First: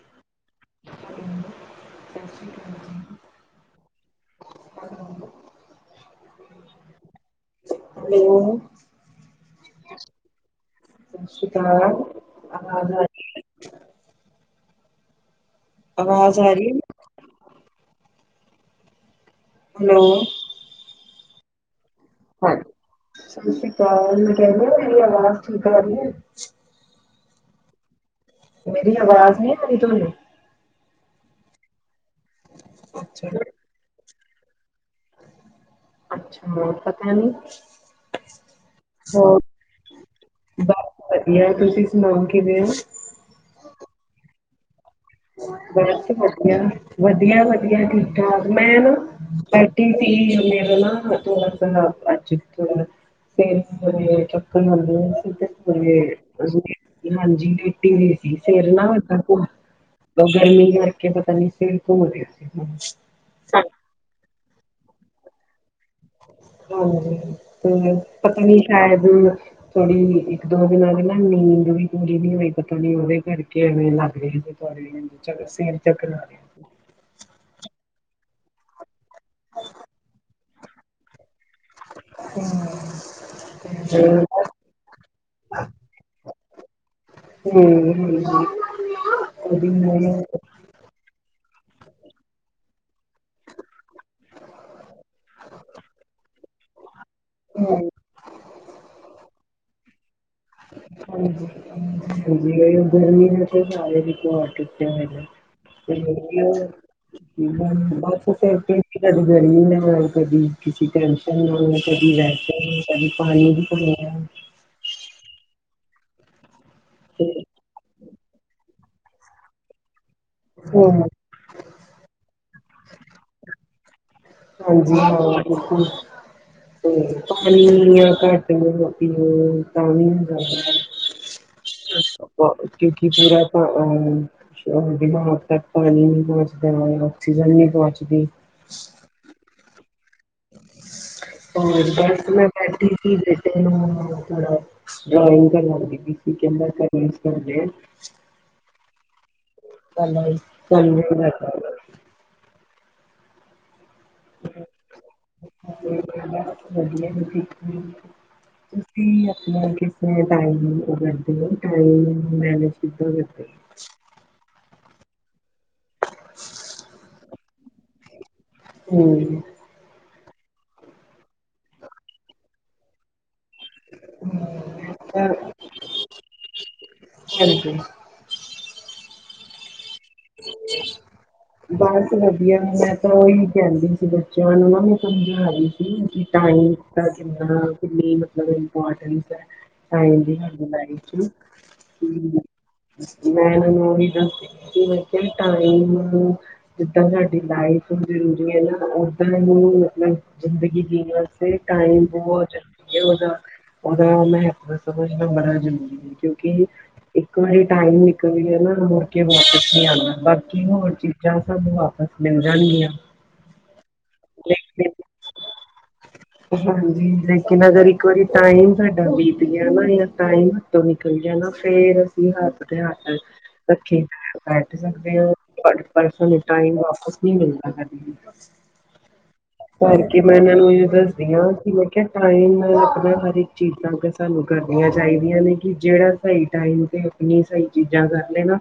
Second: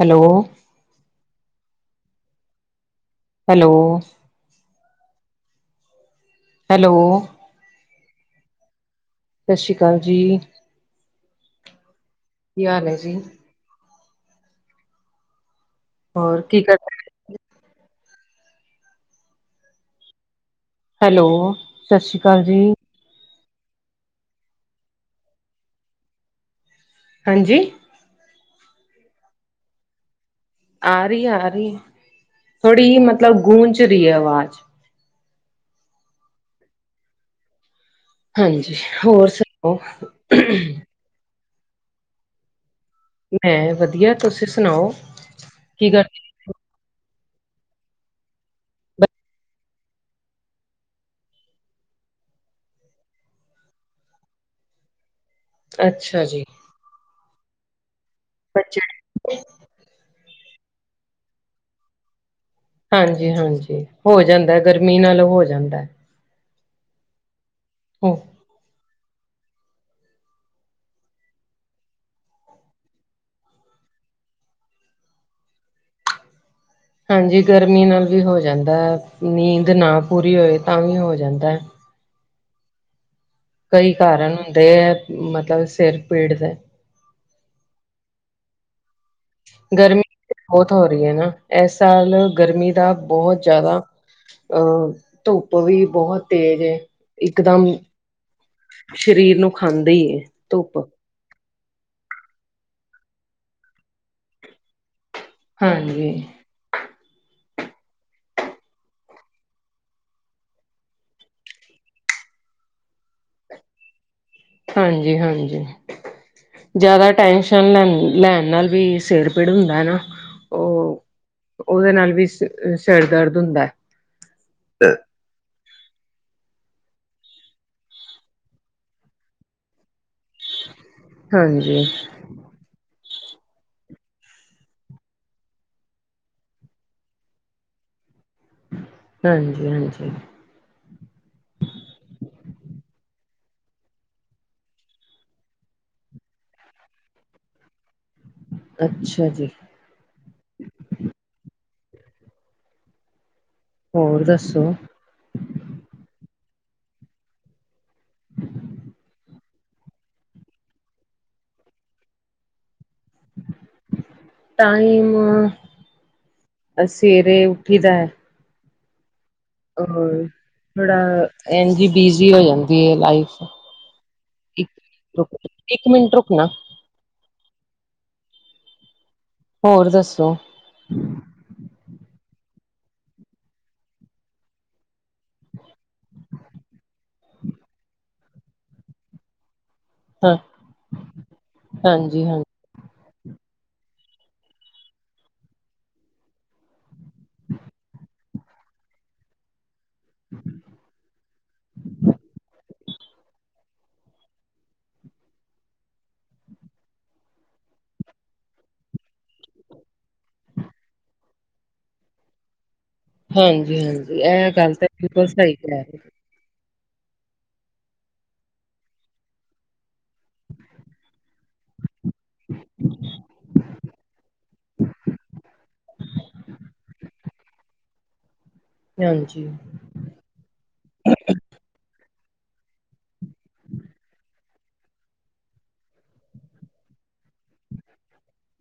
Hello hello ਸਤਿ ਸ਼੍ਰੀ ਅਕਾਲ ਜੀ hello [inaudible] hello [unintelligible] ਸਤਿ ਸ਼੍ਰੀ ਅਕਾਲ ਜੀ ਸਤਿ ਸ਼੍ਰੀ ਅਕਾਲ ਕੀ ਹਾਲ ਆਵਾਜ਼ ਹੈ ਆ ਜੀ ਰਹੀ, ਆਵਾਜ਼ ਹੋਰ ਆ ਕੀ ਰਹੀ ਕਰ ਹੈਲੋ ਹੈਲੋ ਸਤਿ ਸ਼੍ਰੀ ਅਕਾਲ ਜੀ ਹਾਂਜੀ, ਸਤਿ ਸ਼੍ਰੀ ਅਕਾਲ ਮੈਂ ਕਹਿ ਰਹੀ ਮੇਰੀ ਆਵਾਜ਼ ਠੀਕ ਆ ਰਹੀ ਹੈ। ਹਾਂਜੀ ਮੇਰੀ ਆਵਾਜ਼ ਨਹੀਂ ਆ ਰਹੀ ਤੁਹਾਨੂੰ ਆ ਰਹੀ ਆ ਰਹੀ ਥੋੜੀ ਅੱਛਾ, ਮਤਲਬ ਗੂੰਜ ਰਹੀ ਹੈ ਆਵਾਜ਼ ਅੱਛਾ ਪਤਾ ਨੀ ਹਾਂਜੀ ਹੋਰ ਸੁਣਾਓ ਬਸ ਵਧੀਆ ਤੁਸੀਂ ਸੁਣਾਓ ਕਿਵੇਂ ਹੋ ਮੈਂ ਵਧੀਆ ਤੁਸੀਂ ਸੁਣਾਓ ਕੀ ਬਸ ਕਰਦੇ? ਵਧੀਆ ਵਧੀਆ ਵਧੀਆ ਠੀਕ ਠਾਕ ਮੈਂ ਨਾ ਬੈਠੀ ਸੀ ਮੇਰਾ ਨਾਲ ਥੋੜਾ ਸਾਰਾ ਪੱਚ ਥੋੜਾ ਦਿਨ ਸਵੇਰੇ ਥੱਕੀ ਹੁੰਦੀ ਮੈਂ ਸੀ ਅੱਛਾ ਜੀ। ਤੇ ਹਾਂਜੀ ਲੇਟੀ ਹੋਈ ਸੀ ਸਿਰ ਬੱਚੇ ਨਾ [unintelligible] ਉਹ ਗਰਮੀ ਕਰਕੇ ਪਤਾ ਨਹੀਂ ਸਿਰ ਧੋ ਲਿਆ ਸੀ ਮੈਂ ਹਾਂਜੀ ਹਾਂਜੀ ਹੋ ਜਾਂਦਾ ਗਰਮੀ ਨਾਲ ਹੋ ਜਾਂਦਾ ਹਾਂਜੀ ਤੇ ਪਤਾ ਨੀ ਸ਼ਾਇਦ ਸੋਰੀ ਨਹੀਂ ਇੱਕ ਦੋ ਦਿਨ ਤੇ ਨੀਂਦ ਨਹੀਂ ਪੂਰੀ ਨਹੀਂ ਹੋਈ ਪਤਾ ਉਹਦੇ ਕਰਕੇ ਐਵੇਂ ਲੱਗ ਰਿਹਾ ਸੀ। [unintelligible] ਸਿਰ ਚਕਰਾ ਗਿਆ ਹਾਂਜੀ ਗਰਮੀ ਨਾਲ ਵੀ ਹੋ ਜਾਂਦਾ ਨੀਂਦ ਨਾ ਪੂਰੀ ਹੋਵੇ ਤਾਂ ਵੀ ਹੋ ਜਾਂਦਾ ਹੂ,,, ਕਈ ਕਾਰਨ ਹੁੰਦੇ ਹੈ ਮਤਲਬ ਸਿਰ ਪੀੜ ਦੇ ਗਰਮੀ ਹੂ,,, ਬਹੁਤ ਹੋ ਰਹੀ ਹੈ ਨਾ ਇਸ ਸਾਲ ਗਰਮੀ ਦਾ ਬਹੁਤ ਜ਼ਿਆਦਾ ਅਹ ਧੁੱਪ ਵੀ ਬਹੁਤ ਤੇਜ਼ ਏ ਇਕਦਮ ਸਰੀਰ ਨੂੰ ਖਾਂਦੀ ਹੀ ਏ ਧੁੱਪ ਹਾਂਜੀ ਹਾਂ ਗਰਮੀ ਨਾ ਹਾਂਜੀ [unintelligible] [unintelligible] ਬਸ ਫਿਰ ਕਦੇ ਗਰਮੀ ਨਾ ਕਦੀ ਕਿਸੇ ਟਾਈਮ ਕਦੀ ਰਹਿਤੇ ਕਦੇ ਪਾਣੀ ਦੀ ਕਮੀਂ ਆ ਹਾਂਜੀ ਹਾਂਜੀ ਜ਼ਿਆਦਾ ਟੈਸ਼ਨ ਲੈਣ ਲੈਣ ਨਾਲ ਵੀ ਸਿਰ ਪੀੜ ਹੁੰਦਾ ਏ ਨਾ ਹਾਂ ਹਾਂ ਉਹ ਉਹਦੇ ਨਾਲ ਵੀ ਸ ਸਿਰ ਦਰਦ ਹੁੰਦਾ ਹੈ। ਹਾਂਜੀ ਹਾਂ ਬਿਲਕੁਲ ਟਾਈਮ ਵੀ ਘੱਟ ਹੋ ਮਰਜੀ ਹੋ ਜਾਏ ਕੰਮ ਨੀ ਹੁੰਦਾ ਹਾਂਜੀ [unintelligible] [unintelligible] ਹਾਂਜੀ ਹਾਂਜੀ ਹੋਰ ਵੈਸੇ ਮੈਂ ਬੈਠੀ ਸੀ ਬੇਟੇ ਨੂੰ ਥੋੜਾ ਡਇੰਗ ਕਰਨਾ ਦੀ ਬੀ ਪੀ ਕੇ ਅੰਦਰ ਕਰਵ ਕਰਦੇ ਅੱਛਾ ਜੀ। ਚ ਚੱਲ ਹੋਰ ਦੱਸੋ ਵਧੀਆ ਸੀ ਤੁਸੀਂ ਆਪਣਾ ਕਿਸ ਤਰ੍ਹਾਂ ਟਾਇਮ ਕਰਦੇ ਹੋ ਟਾਈਮ ਮੈਨੇਜ ਕਿੱਦਾਂ ਕਰਦੇ ਹੋ? ਟਾਈਮ ਸਵੇਰੇ ਉੱਠੀ ਦਾ ਹੈ। ਹਮ ਥੋੜਾ ਇਨਜ਼ ਬਿਜੀ ਹੋ ਜਾਂਦੀ ਲਾਈਫ ਇਕ ਮ ਪਰ- ਇੱਕ ਮਿੰਟ ਰੁਕ ਨਾ ਹਾਂਜੀ ਹੋਰ ਦੱਸੋ ਬਸ ਵਧੀਆ ਮੈਂ ਤਾਂ ਉਹੀ ਕਹਿੰਦੀ ਸੀ ਬੱਚਿਆਂ ਨੂੰ ਨਾ ਮੈਂ ਸਮਝਾ ਰਹੀ ਸੀ ਨਾ ਟਾਇਮ ਦਾ ਮਤਲਬ ਇਪੋਰਟੈਂਸ ਹੈ ਟਾਈਮ ਦਾ ਹਾਂ ਸਾਡੀ ਲਾਈਫ ਚ ਹਾਂਜੀ ਕੀ ਹਾਂਜੀ ਮੈਂ ਇਹਨਾਂ ਨੂੰ ਓਹੀ ਦੱਸ ਮੈਂ ਕਿਹਾ ਟਾਈਮ ਜਿੱਦਾਂ ਸਾਡੀ ਲਾਈਫ ਜ਼ਰੂਰੀ ਹੈ ਨਾ ਓਦਾਂ ਉਹ ਜ਼ਿੰਦਗੀ ਜੀਣੇ ਟਾਈਮ ਬਹੁਤ ਜ਼ਰੂਰੀ ਹੈ ਸਾਡਾ ਉਹਦਾ ਮਹਤਵ ਸਮਝਣਾ ਬੜਾ ਜ਼ਰੂਰੀ ਹੈ ਕਿਉਂਕਿ ਇੱਕ ਵਾਰੀ ਟਾਈਮ ਨਿਕਲ ਜਾਏ ਨਾ ਮੁੜ ਕੇ ਵਾਪਿਸ ਬਾਕੀ ਹੋਰ ਚੀਜ਼ਾਂ ਸਾਨੂੰ ਵਾਪਸ ਮਿਲ ਜਾਣਗੀਆਂ ਹਾਂਜੀ ਹਾਂਜੀ ਇਹ ਗੱਲ ਤਾਂ ਲੇਕਿਨ ਬਿਲਕੁਲ ਸਹੀ ਕਹਿ ਰਹੇ ਓ ਹਾਂਜੀ ਲੇਕਿਨ ਅਗਰ ਇੱਕ ਵਾਰੀ ਟਾਈਮ ਸਾਡਾ ਬੀਤ ਗਿਆ ਨਾ ਜਿਹੜਾ ਟਾਈਮ ਨਿਕਲ ਜਾਏ ਨਾ ਫੇਰ ਅਸੀਂ ਹੱਥ ਤੇ ਹੱਥ ਰੱਖੇ ਬੈਠ ਸਕਦੇ ਹੋ ਪਰ ਪਰਸੋਂ ਟਾਈਮ ਵਾਪਿਸ ਨਹੀਂ ਮਿਲਦਾ ਕਦੇ ਵੀ ਹਾਂਜੀ। ਕਰਕੇ ਮੈਂ ਇਹਨਾਂ ਨੂੰ ਇਹ ਦੱਸਦੀ ਹਾਂ ਕਿ ਮੈਂ ਕਿਹਾ ਟਾਈਮ ਨਾਲ ਆਪਣਾ ਹਰ ਇੱਕ ਚੀਜ਼ ਨਾਲ ਸਾਨੂੰ ਕਰਨੀਆਂ ਚਾਹੀਦੀਆਂ ਨੇ ਕਿ ਜਿਹੜਾ ਸਹੀ ਟਾਈਮ ਤੇ ਆਪਣੀ ਸਹੀ ਚੀਜ਼ਾਂ ਕਰ ਲੈ ਨਾ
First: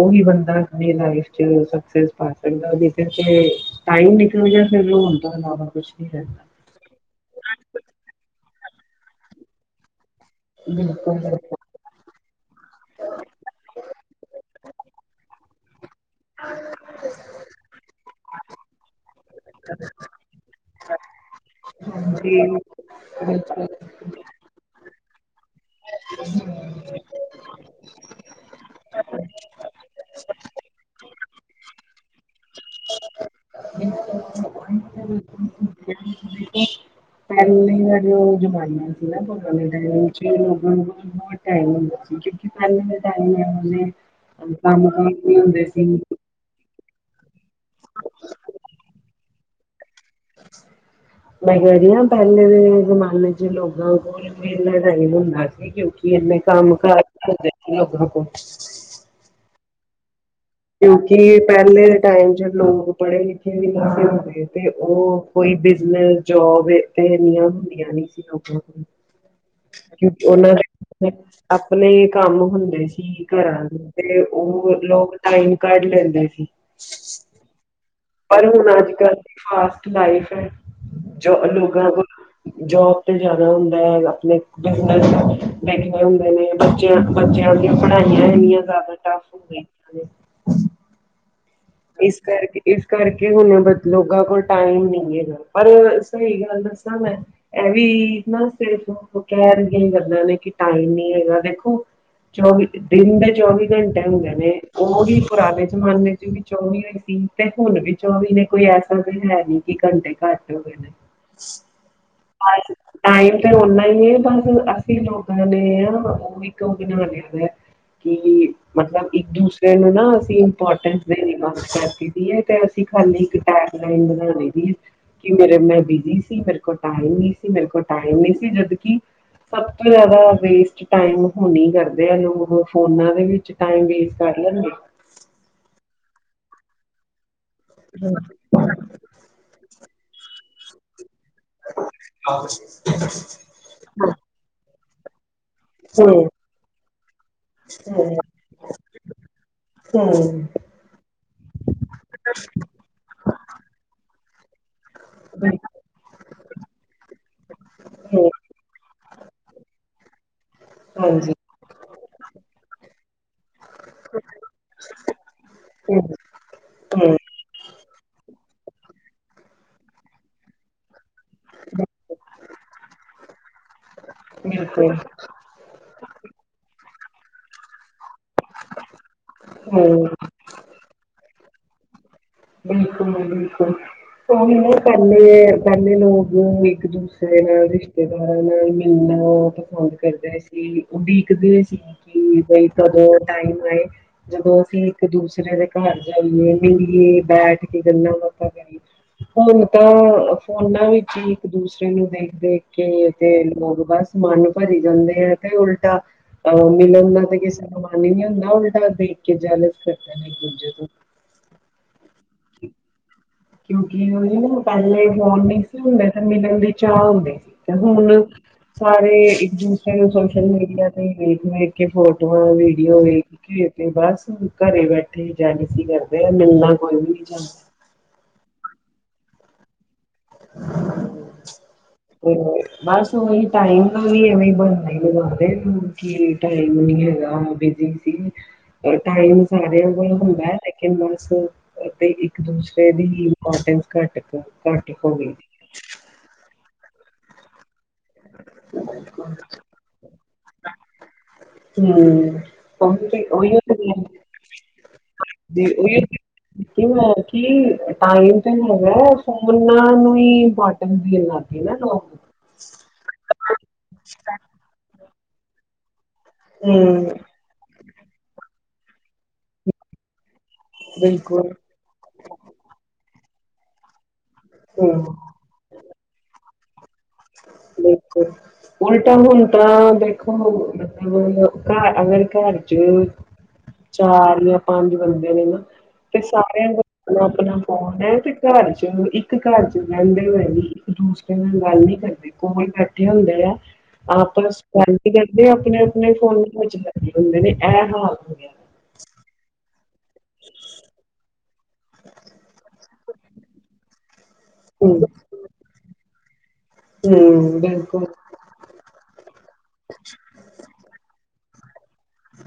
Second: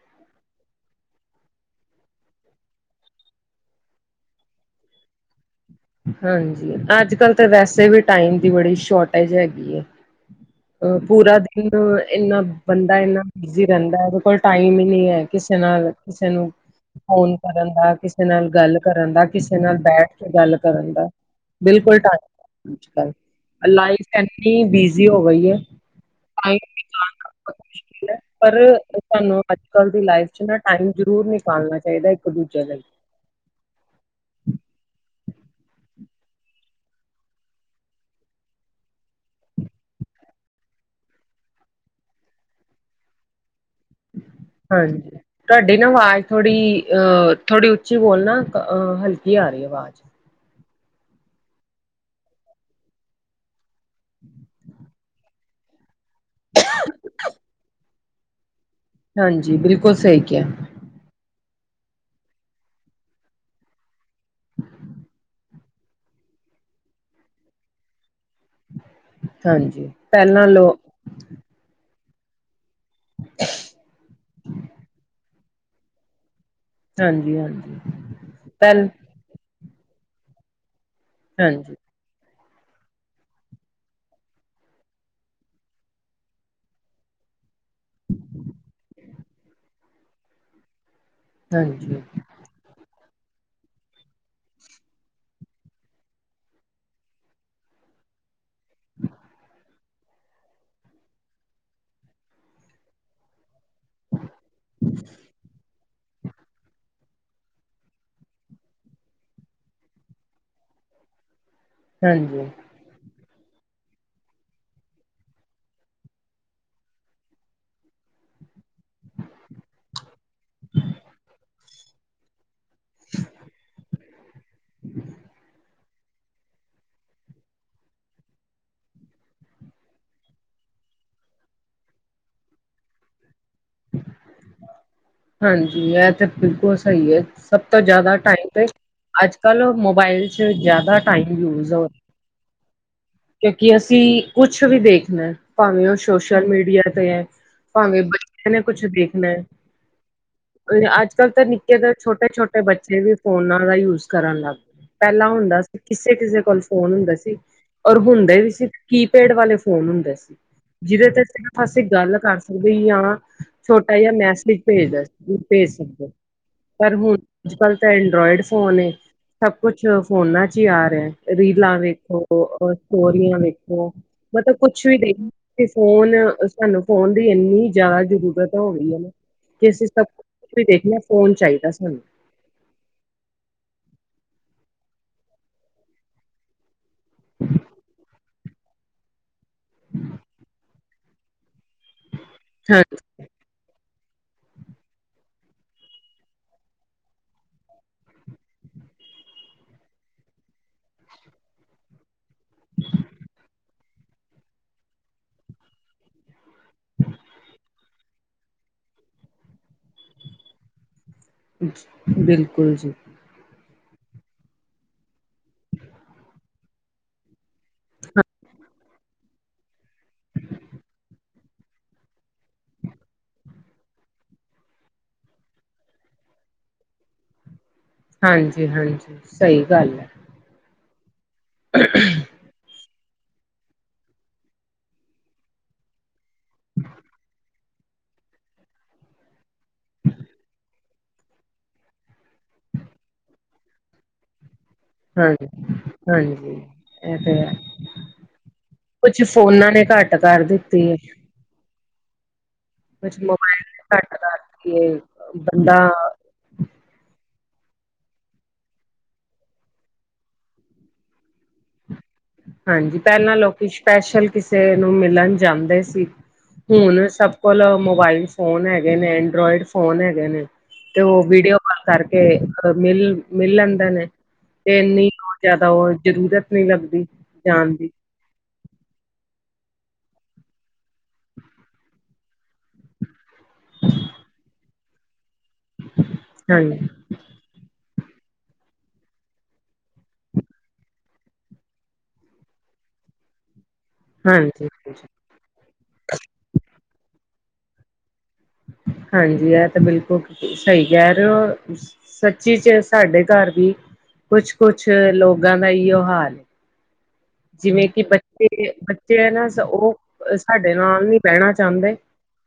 ਉਹੀ ਬੰਦਾ ਆਪਣੀ ਲਾਈਫ ਸਕਸੈਕਸ ਪਾ ਸਕਦਾ ਹੈ ਜੇਕਰ ਫਿਰ ਟਾਈਮ ਨਿਕਲ ਫਿਰ ਸਾਰਾ ਕੁਛ ਨਹੀਂ ਰਹਿੰਦਾ ਹਾਂਜੀ ਅੱਜ ਕਲ ਤਾਂ ਵੈਸੇ ਵੀ ਟਾਈਮ ਦੀ ਬੜੀ ਸ਼ੋਰਟੇਜ ਹੈਗੀ ਹੈ। ਅ ਪੂਰਾ ਬਿਲਕੁਲ ਦੀ ਇੰਨਾ ਬੰਦਾ ਇੰਨਾ ਬਿਜ਼ੀ ਰਹਿੰਦਾ ਉਹਦੇ ਕੋਲ ਟਾਈਮ ਹੀ ਨਹੀਂ ਹੈ ਕਿਸੇ ਨਾਲ। ਕਿਸੇ ਨੂੰ ਫੋਨ ਕਰਨ ਦਾ ਕਿਸੇ ਨਾਲ ਗੱਲ ਕਰਨ ਦਾ ਕਿਸੇ ਨਾਲ ਬੈਠ। ਗੱਲ ਕਰਨ ਦਾ ਬਿਲਕੁਲਾਈਮ ਅੱ ਪਹਿਲੇ ਇ ਬਿਜ਼ੀ ਹੋ ਗਈ ਹੈ। [unintelligible] [unintelligible] ਪਰ ਤੁਹਾਨੂੰ ਅੱਜ ਕੱਲ ਦੀ ਲਾਈਫ ਚ ਨਾ ਟਾਈਮ ਜ਼ਰੂਰ ਨਿਕਾਲਣਾ ਚਾਹੀਦਾ ਇੱਕ ਦੂਜੇ ਦੇ ਲਈ। [unintelligible] [unintelligible] ਪਹਿਲੇਾਂ ਦਾ ਜੋ ਜ਼ਮਾਨਾ ਸੀ ਨਾ ਪੁਰਾਣੇ ਟਾਈਮ ਵਿੱਚ ਲੋਕਾਂ ਨੂੰ ਬਹੁਤ ਬਤ ਟਮ ਹੁੰਦਾ ਸੀ ਕਿਉਂਕਿ ਪ ਦੇ ਟਮ ਕੰਮ ਹਾਂਜੀ ਹੁੰਦੇ ਤੁਹਾਡੀ ਨਾ ਸੀ। ਆਵਾਜ਼ ਥੋੜ੍ਹੀ ਥੋੜ੍ਹੀ ਉੱਚੀ ਬੋਲ ਨਾ ਹਲਕੀ ਆ ਰਹੀ ਆਵਾਜ਼। ਮੈਂ ਕਦੀ ਹ ਪਹਿਲੇ ਦੇ ਜ਼ਮਾਨੇ ਚ ਲੋਕਾਂ ਕੋਲ ਮੇ ਨਹੀਂੁੰਦਾ ਸੀ ਕਿਉਂਕਿ ਇਨੇ ਕੰਮ ਕਰਾਂ ਕੋ ਹਾਂਜੀ ਬਿਲਕੁਲ ਸਹੀ ਕਿਹਾ ਕਿਉਂਕਿ ਪਹਿਲੇ ਦੇ ਟਾਈਮ ਚ ਲੋਕ ਪੜ੍ਹੇ ਲਿਖੇ ਵੀ ਨਹੀਂ ਸੀ। ਤੇ ਉਹ ਕੋਈ ਬਿਜਨਸ ਜੋਬ ਤੇ ਇੰਨੀਆਂ ਹੁੰਦੀਆਂ ਨੀ ਸੀ ਲੋਕਾਂ ਕੋਲ ਹਾਂਜੀ ਕਿ ਪਹਿਲਾਂ ਉਹਨਾਂ ਲੋਕ ਦੇ ਆਪਣੇ ਕੰਮ ਹੁੰਦੇ। ਸੀ ਘਰਾਂ ਨੂੰ ਤੇ ਉਹ ਲੋਕ ਟਾਈਮ ਕੱਢ ਲੈਂਦੇ ਸੀ। ਹਾਂਜੀ ਹਾਂਜੀ ਪਰ ਹੁਣ ਪਹਿਲ ਅੱਜ ਕੱਲ ਦੀ ਫਾਸਟ ਲਾਈਫ ਹੈ। ਹਾਂਜੀ [unintelligible] ਜੋਬ ਤੇ ਜ਼ਿਆਦਾ ਹੁੰਦਾ ਹੈ ਆਪਣੇ ਬਿਜਨ ਬੈਠੇ ਹੁੰਦੇ ਨੇ। ਬੱਚਿਆਂ ਬੱਚਿਆਂ ਦੀਆਂ ਪੜ੍ਹਾਈਆਂ ਇੰਨੀਆਂ ਜ਼ਿਆਦਾ ਟਫ ਹੋ ਗਈਆਂ। ਹਾਂਜੀ ਇਸ ਕਰਕੇ ਇਸ ਕਰਕੇ ਹੁਣ ਲੋਕਾਂ ਕੋਲ ਟਾਈਮ ਨਹੀਂ ਹੈਗਾ ਪਰ ਸਹੀ ਗੱਲ ਦੱਸਾਂ ਮੈਂ ਇਹ ਵੀ ਨਾ ਸਿਰਫ ਕਹਿ ਰਹੀ ਗਦਾਂ ਨੇ ਕਿ ਟਾਈਮ ਨੀ ਹੈਗਾ ਦੇਖੋ। ਚੌਵੀ ਦਿਨ ਦੇ ਚੌਵੀ ਘੰਟੇ ਹੁੰਦੇ ਨੇ ਉਹਹੀ ਪੁਰਾਣੇ ਜ਼ਮਾਨੇ ਚ ਵੀ ਚੌਵੀ ਹੋਈ ਸੀ ਤੇ ਹੁਣ ਵੀ ਚੌਵੀ ਨੇ ਕੋਈ ਐਸਾ ਵੀ ਹੈ ਨਹੀਂ ਕਿ ਘੰਟੇ ਘੱਟ ਹੋ ਗਏ ਨੇ। [unintelligible] ਹਾਂਜੀ, ਬਸ ਟਾਈਮ ਤੇ ਨਾ ਹੀ ਹੈ ਬਸ ਅਸੀਂ ਲੋਕਾਂ ਨੇ ਹਾਂ ਉਹ ਇੱਕ ਉਹ ਬਣਾ ਲਿਆ ਵ। ਕਿ ਮਤਲਬ ਇੱਕ ਦੂਸਰੇ ਨੂੰ ਨਾ ਅਸੀਂ ਇੰਪੋਰਟੈਂਸ ਦੇਣੀ ਵਾਸ ਤੇ ਅਸੀਂ ਖਾਲੀ ਇੱਕ ਟੈਮ ਲਈਨ ਬਣਾਣੇ ਦੀ ਕਿ ਮੇਰੇ ਮੈਂ ਬਿਜੀ ਸੀ। ਸੀ ਮੇਰੇ ਕੋਲ ਟਾਈਮ ਨਹੀਂ ਸੀ ਮੇਰੇ ਕੋਲ ਟਾਈਮ ਨਹੀਂ ਸੀ ਜਦ ਸਭ ਤੋਂ ਜ਼ਿਆਦਾ ਵੇਸਟ ਟਾਈਮ ਹੋਣੀ ਕਰਦੇ ਆ ਲੋਕ ਫੋਨਾਂ ਦੇ ਵਿੱਚ ਟਾਈਮ ਵੇਸ ਕਰ ਲੈਂਦੇ। ਹਾਂਜੀ ਇਹ ਤੇ ਬਿਲਕੁਲ ਸਹੀ ਹੈ ਸਭ ਤੋਂ ਜ਼ਿਆਦਾ ਟਾਈਮ ਤੇ। ਅੱਜ ਕੱਲ੍ਹ ਮੋਬਾਈਲ ਚ ਜ਼ਿਆਦਾ ਟਾਈਮ ਯੂਜ ਹੋ। ਕਿ ਅਸੀਂ ਕੁਛ ਵੀ ਦੇਖਣਾ। ਭਾਵੇਂ ਉਹ ਹੂੰ, ਸੋਸ਼ਲ ਮੀਡੀਆ ਤੇ ਹੈ ਭਾਵੇਂ ਬੱਚਿਆਂ ਨੇ ਕੁਛ ਦੇਖਣਾ ਹੈ। ਹੂੰ, ਅੱਜ ਕੱਲ੍ਹ ਤਾਂ ਨਿੱਕੇ ਤਾਂ ਛੋਟੇ ਛੋਟੇ ਬੱਚੇ ਵੀ ਫੋਨਾਂ ਦਾ ਯੂਜ ਕਰਨ ਲੱਗ ਗਏ। ਪਹਿਲਾਂ ਹੁੰਦਾ ਸੀ ਕਿਸੇ ਕਿਸੇ ਕੋਲ ਫੋਨ ਹੁੰਦਾ ਸੀ। ਔਰ ਹੁੰਦੇ ਵੀ ਸੀ ਕੀਪੈਡ ਵਾਲੇ ਫੋਨ ਹੁੰਦੇ ਸੀ। ਜਿਹਦੇ ਤੇ ਹਾਂਜੀ ਸਿਰਫ ਅਸੀਂ ਗੱਲ ਕਰ ਸਕਦੇ ਹ ਛੋਟਾ ਜਿਹਾ ਮੈਸਲੀ। ਭੇਜਦਾ ਭੇਜ ਸਕਦੇ ਹੋ ਪਰ ਹੁਣ ਹੂੰ, ਅੱਜ ਕੱਲ ਤਾਂ ਐਂਡਰਾੋਇਡ ਫੋਨ ਸਭ ਕੁਛ ਫੋਨਾਂ ਚ ਹੀ ਆ ਰਿਹਾ। ਰੀਲਾਂ ਵੇਖੋ, ਸਟੋਰੀਆਂ ਵੇਖੋ, ਮਤਲਬ ਕੁਛ ਬਿਲਕੁਲ ਵੀ ਦੇਖ ਤੇ ਫੋਨ, ਸਾਨੂੰ ਫੋਨ ਦੀ ਇੰਨੀ ਜ਼ਿਆਦਾ ਜ਼ਰੂਰਤ ਹੋ ਗਈ ਹੈ ਨਾ ਕਿ, ਅਸੀਂ ਸਭ ਹਮ ਕੁ ਦੇਖਣਾ ਫੋਨ ਚਾਹੀਦਾ ਸਾਨੂੰ ਬਿਲਕੁਲ ਜੀ ਬਿਲਕੁਲ ਹ ਪੱਲੇ ਪੱਲੇ ਨੂੰੂ ਇੱਕ ਦੂਸਰੇ ਨਾਲ ਰਿਸ਼ ਨਾਲ ਮਹੀਨਾ ਪਸੰਦ ਕਰਦੇ ਸੀ ਉਹਡੀਕਦੇ ਕਿ ਬਈ ਕਦੋਂ ਟਾਈਮ ਆਏ ਜਦੋਂ ਅਸੀਂ ਇੱਕ ਦੂਸਰੇ ਦੇ ਘਰ ਜਾਈਏ, ਮਲੀਏ ਬੈਠ ਕੇ ਗੱਲਾਂ ਬਾਤਾਂ ਕਰੀਏ ਹੁਣ ਤਾਂ, ਫੋਨਾਂ ਵਿੱਚ ਹੀ ਇੱਕ, ਦੂਸਰੇ ਨੂੰ ਦੇਖ ਦੇਖ ਕੇ ਤੇ ਲੋਕ ਬਸ ਮਨ ਭਰੀ ਜਾਂਦੇ ਹੈ ਤੇ ਉਲਟਾ ਉਹ ਮਿਲਣ ਦਾ ਕਿਸੇ ਨੂੰ ਮਨ ਨਹੀਂ ਹੁੰਦਾ ਉਲਟਾ ਦੇਖ ਕੇ ਜੈਲਸ ਕਰਦੇ ਦੂਜੇ ਤੋਂ ਬਿਲਕੁਲ ਜੀ ਕਿਉਂਕਿ, ਉਹਦੇ ਨਾ ਪਹਿਲੇ ਫੋਨ ਨਹੀਂਸੀ ਹੁੰਦਾ ਤੇ ਮਿਲਣ ਦੇ ਚਾਹਅ ਹੁੰਦੇ ਸੀ ਤੇ ਹੁਣ ਹਾਂ- ਸਾਰੇ ਇੱਕ ਦੂਸਰੇ ਨੂੰ ਸੋਸ਼ਲ ਮੀਡੀਆ ਤੇ ਹੀ ਵੇਖ -ਵੇਖ ਕੇ ਫੋਟੋਆਂ, ਵੀਡੀਓ, ਵੇਖ ਘ ਕੇ ਬਸ ਘਰੇ ਬੈਠੇ ਹੀ ਜੈਲਸੀ ਕਰਦੇ ਆ ਮਿਲਣਾ ਕੋਈ ਵੀ ਨੀ ਚਾਹੰਦਾ ਹਾਂਜੀ ਹਾਂਜੀ, ਸਹੀ ਗੱਲ ਹੈ। ਹੋ, ਬਸ ਉਹੀ ਟਾਈਮ ਦਾ ਵੀ ਐਵੇਂ ਬਣਦਾ ਹੀ ਲਗਾ ਕੀ ਟਾਈਮ ਨੀ ਹੈਗਾ ਬੀ। [unintelligible] ਟਾਈਮ ਸਾਰਿਆਂ ਕੋਲ ਹੁੰਦਾ ਲੇਕਿਨ ਮਸ ਤੇ ਇੱਕ ਦੂਸਰੇ ਦੀ ਇਪੋਰਟੈਂਸ ਘੱਟ ਹੋ ਗਈ ਹਾਂਜੀ -ਹਾਂਜੀ ਐ ਤੇ ਹੈ ਕੁਛ ਫੋਨਾ ਨੇ ਘੱਟ ਕਰ ਦਿੱਤੀ ਹੈ। ਹਮ ਉਹ ਕੁਛ ਉਹੀ ਮੋਬਾਇਲ ਨੇ ਘੱਟ ਕਰ ਦਿੱਤੀ ਏ। ਉਹੀ ਬੰਦਾ ਮੈਂ ਕਿ ਟਾਈਮ ਤੇ ਹੈਗਾ ਫੋ ਨੂੰ ਹੀ [unintelligible] ਲਾਗੇ ਨਾ ਲੋਕ। ਹਾਂਜੀ, ਪਹਿਲਾਂ ਲੋਕੀ ਸਪੈਸ਼ਲ ਕਿਸੇ ਨੂੰ ਮਿਲਣ ਜਾਂਦੇ ਸੀ। ਹੁਣ, ਹੂੰ, ਸਭ ਕੋਲ ਮੋਬਾਇਲ ਫੋਨ ਹੈਗੇ ਨੇ ਐਂਡਰੋਇਡ ਫੋਨ ਹੈਗੇ ਨੇ ਤੇ ਉਹ ਬਿਲਕੁਲ ਵੀਡੀਓ ਕਾਲ ਕਰਕੇ ਮਿਲ, ਮਿਲ ਲੈਂਦੇ ਨੇ ਤੇ ਇੰਨੀ ਹੂੰ, ਜ਼ਿਆਦਾ ਉਹ ਜ਼ਰੂਰਤ ਨਹੀਂ ਲੱਗਦੀ, ਜਾਣ ਦੀ ਕੋ ਨੀ। ਉਲਟਾ ਹੁਣ ਤਾਂ, ਦੇਖੋ ਮਤਲਬ ਘਰ ਅਗਰ ਘਰ ਚ ਚਾਰ ਜਾਂ ਪੰਜ ਬੰਦੇ ਨੇ ਨਾ ਤੇ ਸਾਰਿਆਂ ਨੂੰ ਹਾਂਜੀ। ਆਪਣਾ ਫੋਨ ਹੈ ਤੇ, ਘਰ ਚ ਇੱਕ ਘਰ ਚ ਰਹਿੰਦੇ ਹੋਏ ਵੀ, ਇੱਕ ਦੂਸਰੇ ਨਾਲ ਗੱਲ ਨਹੀਂ ਕਰਦੇ ਕੋਲ ਬੈਠੇ ਹੁੰਦੇ ਆ ਆਪਸ ਹਾਂਜੀ ਆਪਣੇ ਆਪਣੇ ਫੋਨਾਂ ਵਿੱਚ ਲਗੇ ਹੁੰਦੇ ਨੇ ਇਹ ਹਾਲ ਹੋਆ ਹਾਂਜੀ, ਇਹ ਤਾਂ, ਬਿਲਕੁਲ ਸਹੀ ਕਹਿ ਰਹੇ ਹੋ ਸੱਚੀ ਚ ਸਾਡੇ ਘਰ ਦੀ ਕੁਛ -ਕੁਛ ਹੂੰ, ਲੋਕਾਂ ਦਾ ਹੀ ਉਹ ਹਾਲ ਹੈ ਹੂੰ ਜਿਵੇਂ ਕਿ, ਬਿਲਕੁਲ ਬੱਚੇ, ਬੱਚੇ ਹੈ ਨਾ ਉਹ ਸਾਡੇ ਨਾਲ ਨਹੀਂੀ ਬਹਿਣਾ ਚਾਹੁੰਦੇ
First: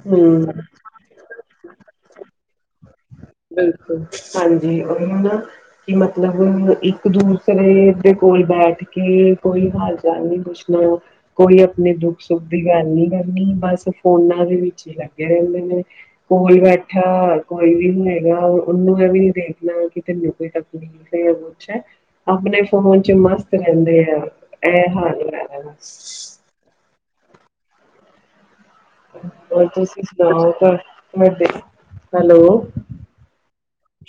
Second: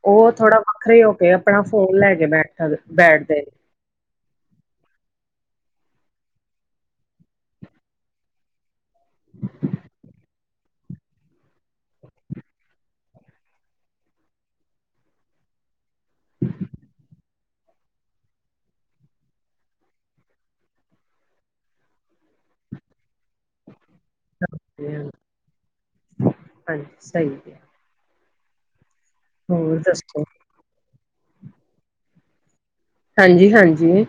ਉਹ ਹੂੰ। ਥੋੜਾ ਵੱਖਰੇ ਹੋ ਕੇ, ਆਪਣਾ ਫੋਨ ਲੈ ਕੇ ਬੈਠ ਬੈਠਦੇ ਨੇ ਬਿਲਕੁਲ, ਹਾਂਜੀ, ਉਹ ਹ ਨਾ ਕਿ ਮਤਲਬ, ਇੱਕ ਦੂਸਰੇ ਦੇ ਕੋਲ ਬੈਠ ਕੇ, ਕੋਈ ਹਾਲ ਚਾਲ ਨੀ ਪੁੱਛਦਾ ਕੋਈ ਆਪਣੇ ਦੁੱਖ ਸੁੱਖ ਦੀ ਗੱਲ ਨੀ ਕਰਨੀ, ਬਸ ਫੋਨਾਂ ਦੇ ਵਿੱਚ ਲੱਗੇ ਰਹਿੰਦੇ, ਨੇ ਕੋਲ ਬੈਠਾ ਕੋਈ ਵੀ ਉਹਨੂੰ ਇਹ ਵੀ ਦੇਖਣਾ, ਕਿ ਤੈਨੂੰ ਕੋਈ ਤਕਲੀਫ਼ ਪੁਛ ਆਪਣੇ ਫੋਨ ਚ ਮਸਤ ਰਹਿੰਦੇ ਆ ਇਹ ਨੇ ਹਾਲ ਹੈਗਾ ਬਸ ਹਾਂਜੀ ਸਹੀ਼। ਦੱਸੋ ਤੁ ਹੈਲੋ ਹਾਂਜੀ, ਹਾਂਜੀ।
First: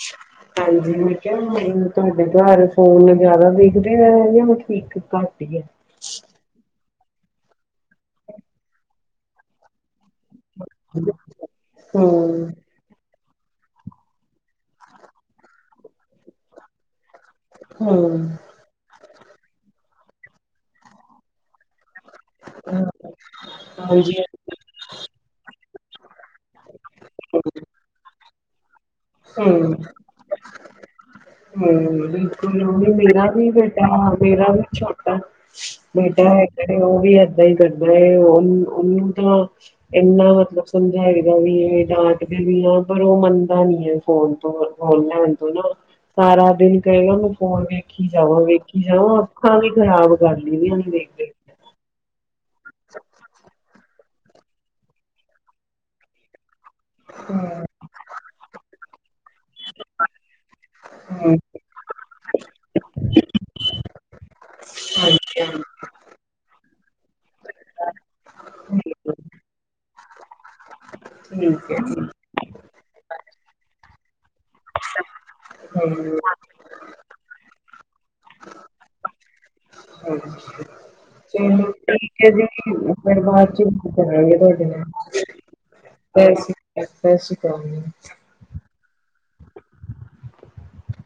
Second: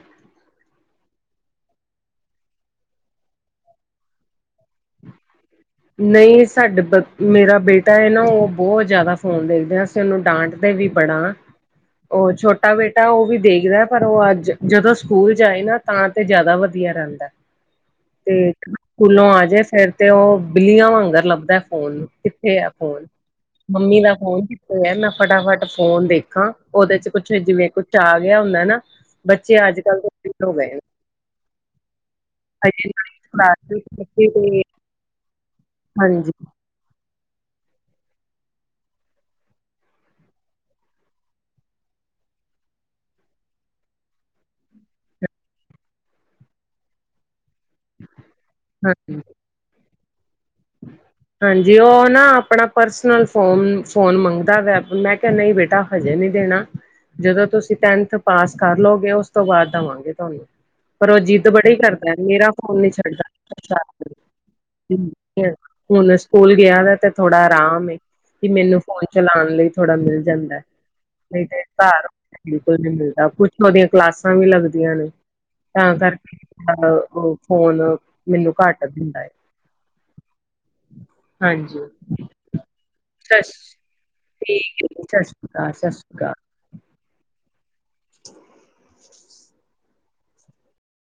ਹਾਂਜੀ ਮੈਂ ਕਿਹਾਿਆ ਤੁਹਾਡੇ ਘਰ ਫੋਨ ਜ਼ਿਆਦਾ ਦੇਖਦੇ ਹੈ ਜਾਂ ਠੀਕ ਘੱਟ ਹੀ ਹੈ। ਨਹੀਂ ਸਾਡੇ ਬ ਮੇਰਾ ਬੇਟਾ ਹੈ ਨਾ ਉਹ ਬਹੁਤ ਜ਼ਿਆਦਾ ਫੋਨ ਦੇਖਦੇ ਆ ਉਹਨੂੰ ਡਾਂਟਦੇ ਵੀ ਬੜਾ ਉਹ ਹੂੰ ਛੋਟਾ ਬੇਟਾ ਉਹ ਵੀ ਦੇਖਦਾ ਪਰ ਉਹ ਅੱਜ ਜਦੋਂ ਸਕੂਲ ਜਾਏ ਨਾ ਤਾਂ ਤੇ ਜਿਆਦਾ ਵਧੀਆ ਰਹਿੰਦਾ ਹੂੰ ਤੇ ਸਕੂਲੋਂ ਆਜੇ ਫੇਰ ਤੇ ਉਹ ਬਿੱਲੀਆਂ ਵਾਂਗਰ ਲੱਭਦਾ ਫੋਨ ਨੂੰ ਕਿੱਥੇ ਆ ਫੋਨ ਮੰਮੀ ਹਾਂਜੀ ਦਾ ਫੋਨ਼ ਮੈਂ ਫਟਾਫਟ ਫੋਨ ਦੇਖਾਂ, ਉਹਦੇ ਚ ਕੁੱਛ ਜਿਵੇਂ ਕੁਛ ਆ ਗਿਆ ਹੁੰਦਾ ਨਾ ਬੱਚੇ ਹੂੰ ਅੱਜ ਕੱਲ੍ਹ ਹੋ ਗਏ [unintelligible] ਬਿਲਕੁਲ ਹਜੇ ਮੇਰਾ ਵੀ ਵਿੱਚ ਬੇਟਾ ਬੱਚੇ, ਬੇਟਾ ਹਾਂਜੀ ਹੈ ਉਹ ਵੀ ਏਦਾਂ ਹੀ ਕਰਦਾ ਹੈ ਉਹ ਉਹਨੂੰ ਤਾਂ ਇੰਨਾ ਮਤਲਬ ਸਮਝਾਏਗਾ ਵੀ, ਇਹ ਡਾਂਟਦੇ ਵੀ ਹਾਂ ਪਰ ਉਹ ਮੰਨਦਾ ਨੀ। ਫੋਨ ਤੋਂ ਫੋਨ ਲੈਣ ਤੋਂ ਨਾ ਸਾਰਾ ਦਿਨ ਕਹੇਗਾ ਮੈਂ ਫੋਨ ਵੀ ਵੇਖੀ ਜਾਵਾਂ ਵੇਖੀ ਹਾਂਜੀ ਜਾਵਾਂ ਅੱਖਾਂ ਵੀ ਖ਼ਰਾਬ ਕਰਨ ਲਈ ਵੇਖ ਵੇਖ ਕੇ ਹਾਂਜੀ, ਉਹ ਨਾ ਆਪਣਾ ਪਰਸਨਲ ਫੋਨ ਫੋਨ ਮੰਗਦਾ ਵਾ, ਮੈਂ ਕਿਹਾ ਨਹੀਂ ਬੇਟਾ ਹਜੇ ਨੀ ਦੇਣਾ। ਹਮ ਜਦੋਂ ਤੁਸੀਂ ਟੈਂਨਥ ਪਾਸ ਕਰ ਲਓਗੇ ਉਸ ਤੋਂ ਬਾਅਦ ਦਵਾਂਗੇ, ਤੁਹਾਨੂੰ ਪਰ ਉਹ ਹਮ ਜਿੱਦ ਬ ਨਹੀਂ ਕਰਦਾ ਮੇਰਾ ਫੋਨ ਨੀ ਛੱਡਦਾ ਅੱਛਾ ਹਾਂਜੀ ਹੂ ਹਾਂਜੀ ਹੁਣ ਸਕੂਲ ਗਿਆ ਵੇ ਤੇ ਥੋੜਾ ਆਰਾਮ ਕਿ, ਮੈਨੂੰ ਫੋਨ ਚਲਾਉਣ ਲਈ ਥੋੜਾ ਮਿਲ ਜਾਂਦਾ। ਨਹੀਂ ਤੇ ਠੀਕ ਹੈ ਜੀ ਘਰ ਬਿਲਕੁਲ ਨਹੀਂ ਮਿਲਦਾ ਕੁਛ ਉਹਦੀਆਂ ਕਲਾਸਾਂ ਵੀ ਲੱਗਦੀਆਂ ਨੇ ਤਾਂ ਹਮ ਕਰਕੇ ਉਹ ਫੋਨ ਮੈਨੂੰ ਘੱਟ ਦਿੰਦਾ ਹੈ। ਹਮ। ਹਾਂਜੀ। ਠੀਕ ਹੈ ਜੀ ਫਿਰ ਸਤਿ ਬਾਅਦ ਚ ਸ਼੍ਰੀ ਕਰਾਂਗੇ ਤੁਹਾਡੇ ਠੀਕ ਹੈ ਜੀ ਸਤਿ ਨਾਲ ਸ਼੍ਰੀ ਅਕਾਲ ਸਤਿ ਸ਼੍ਰੀ ਅਕਾਲ [unintelligible] [inaudible]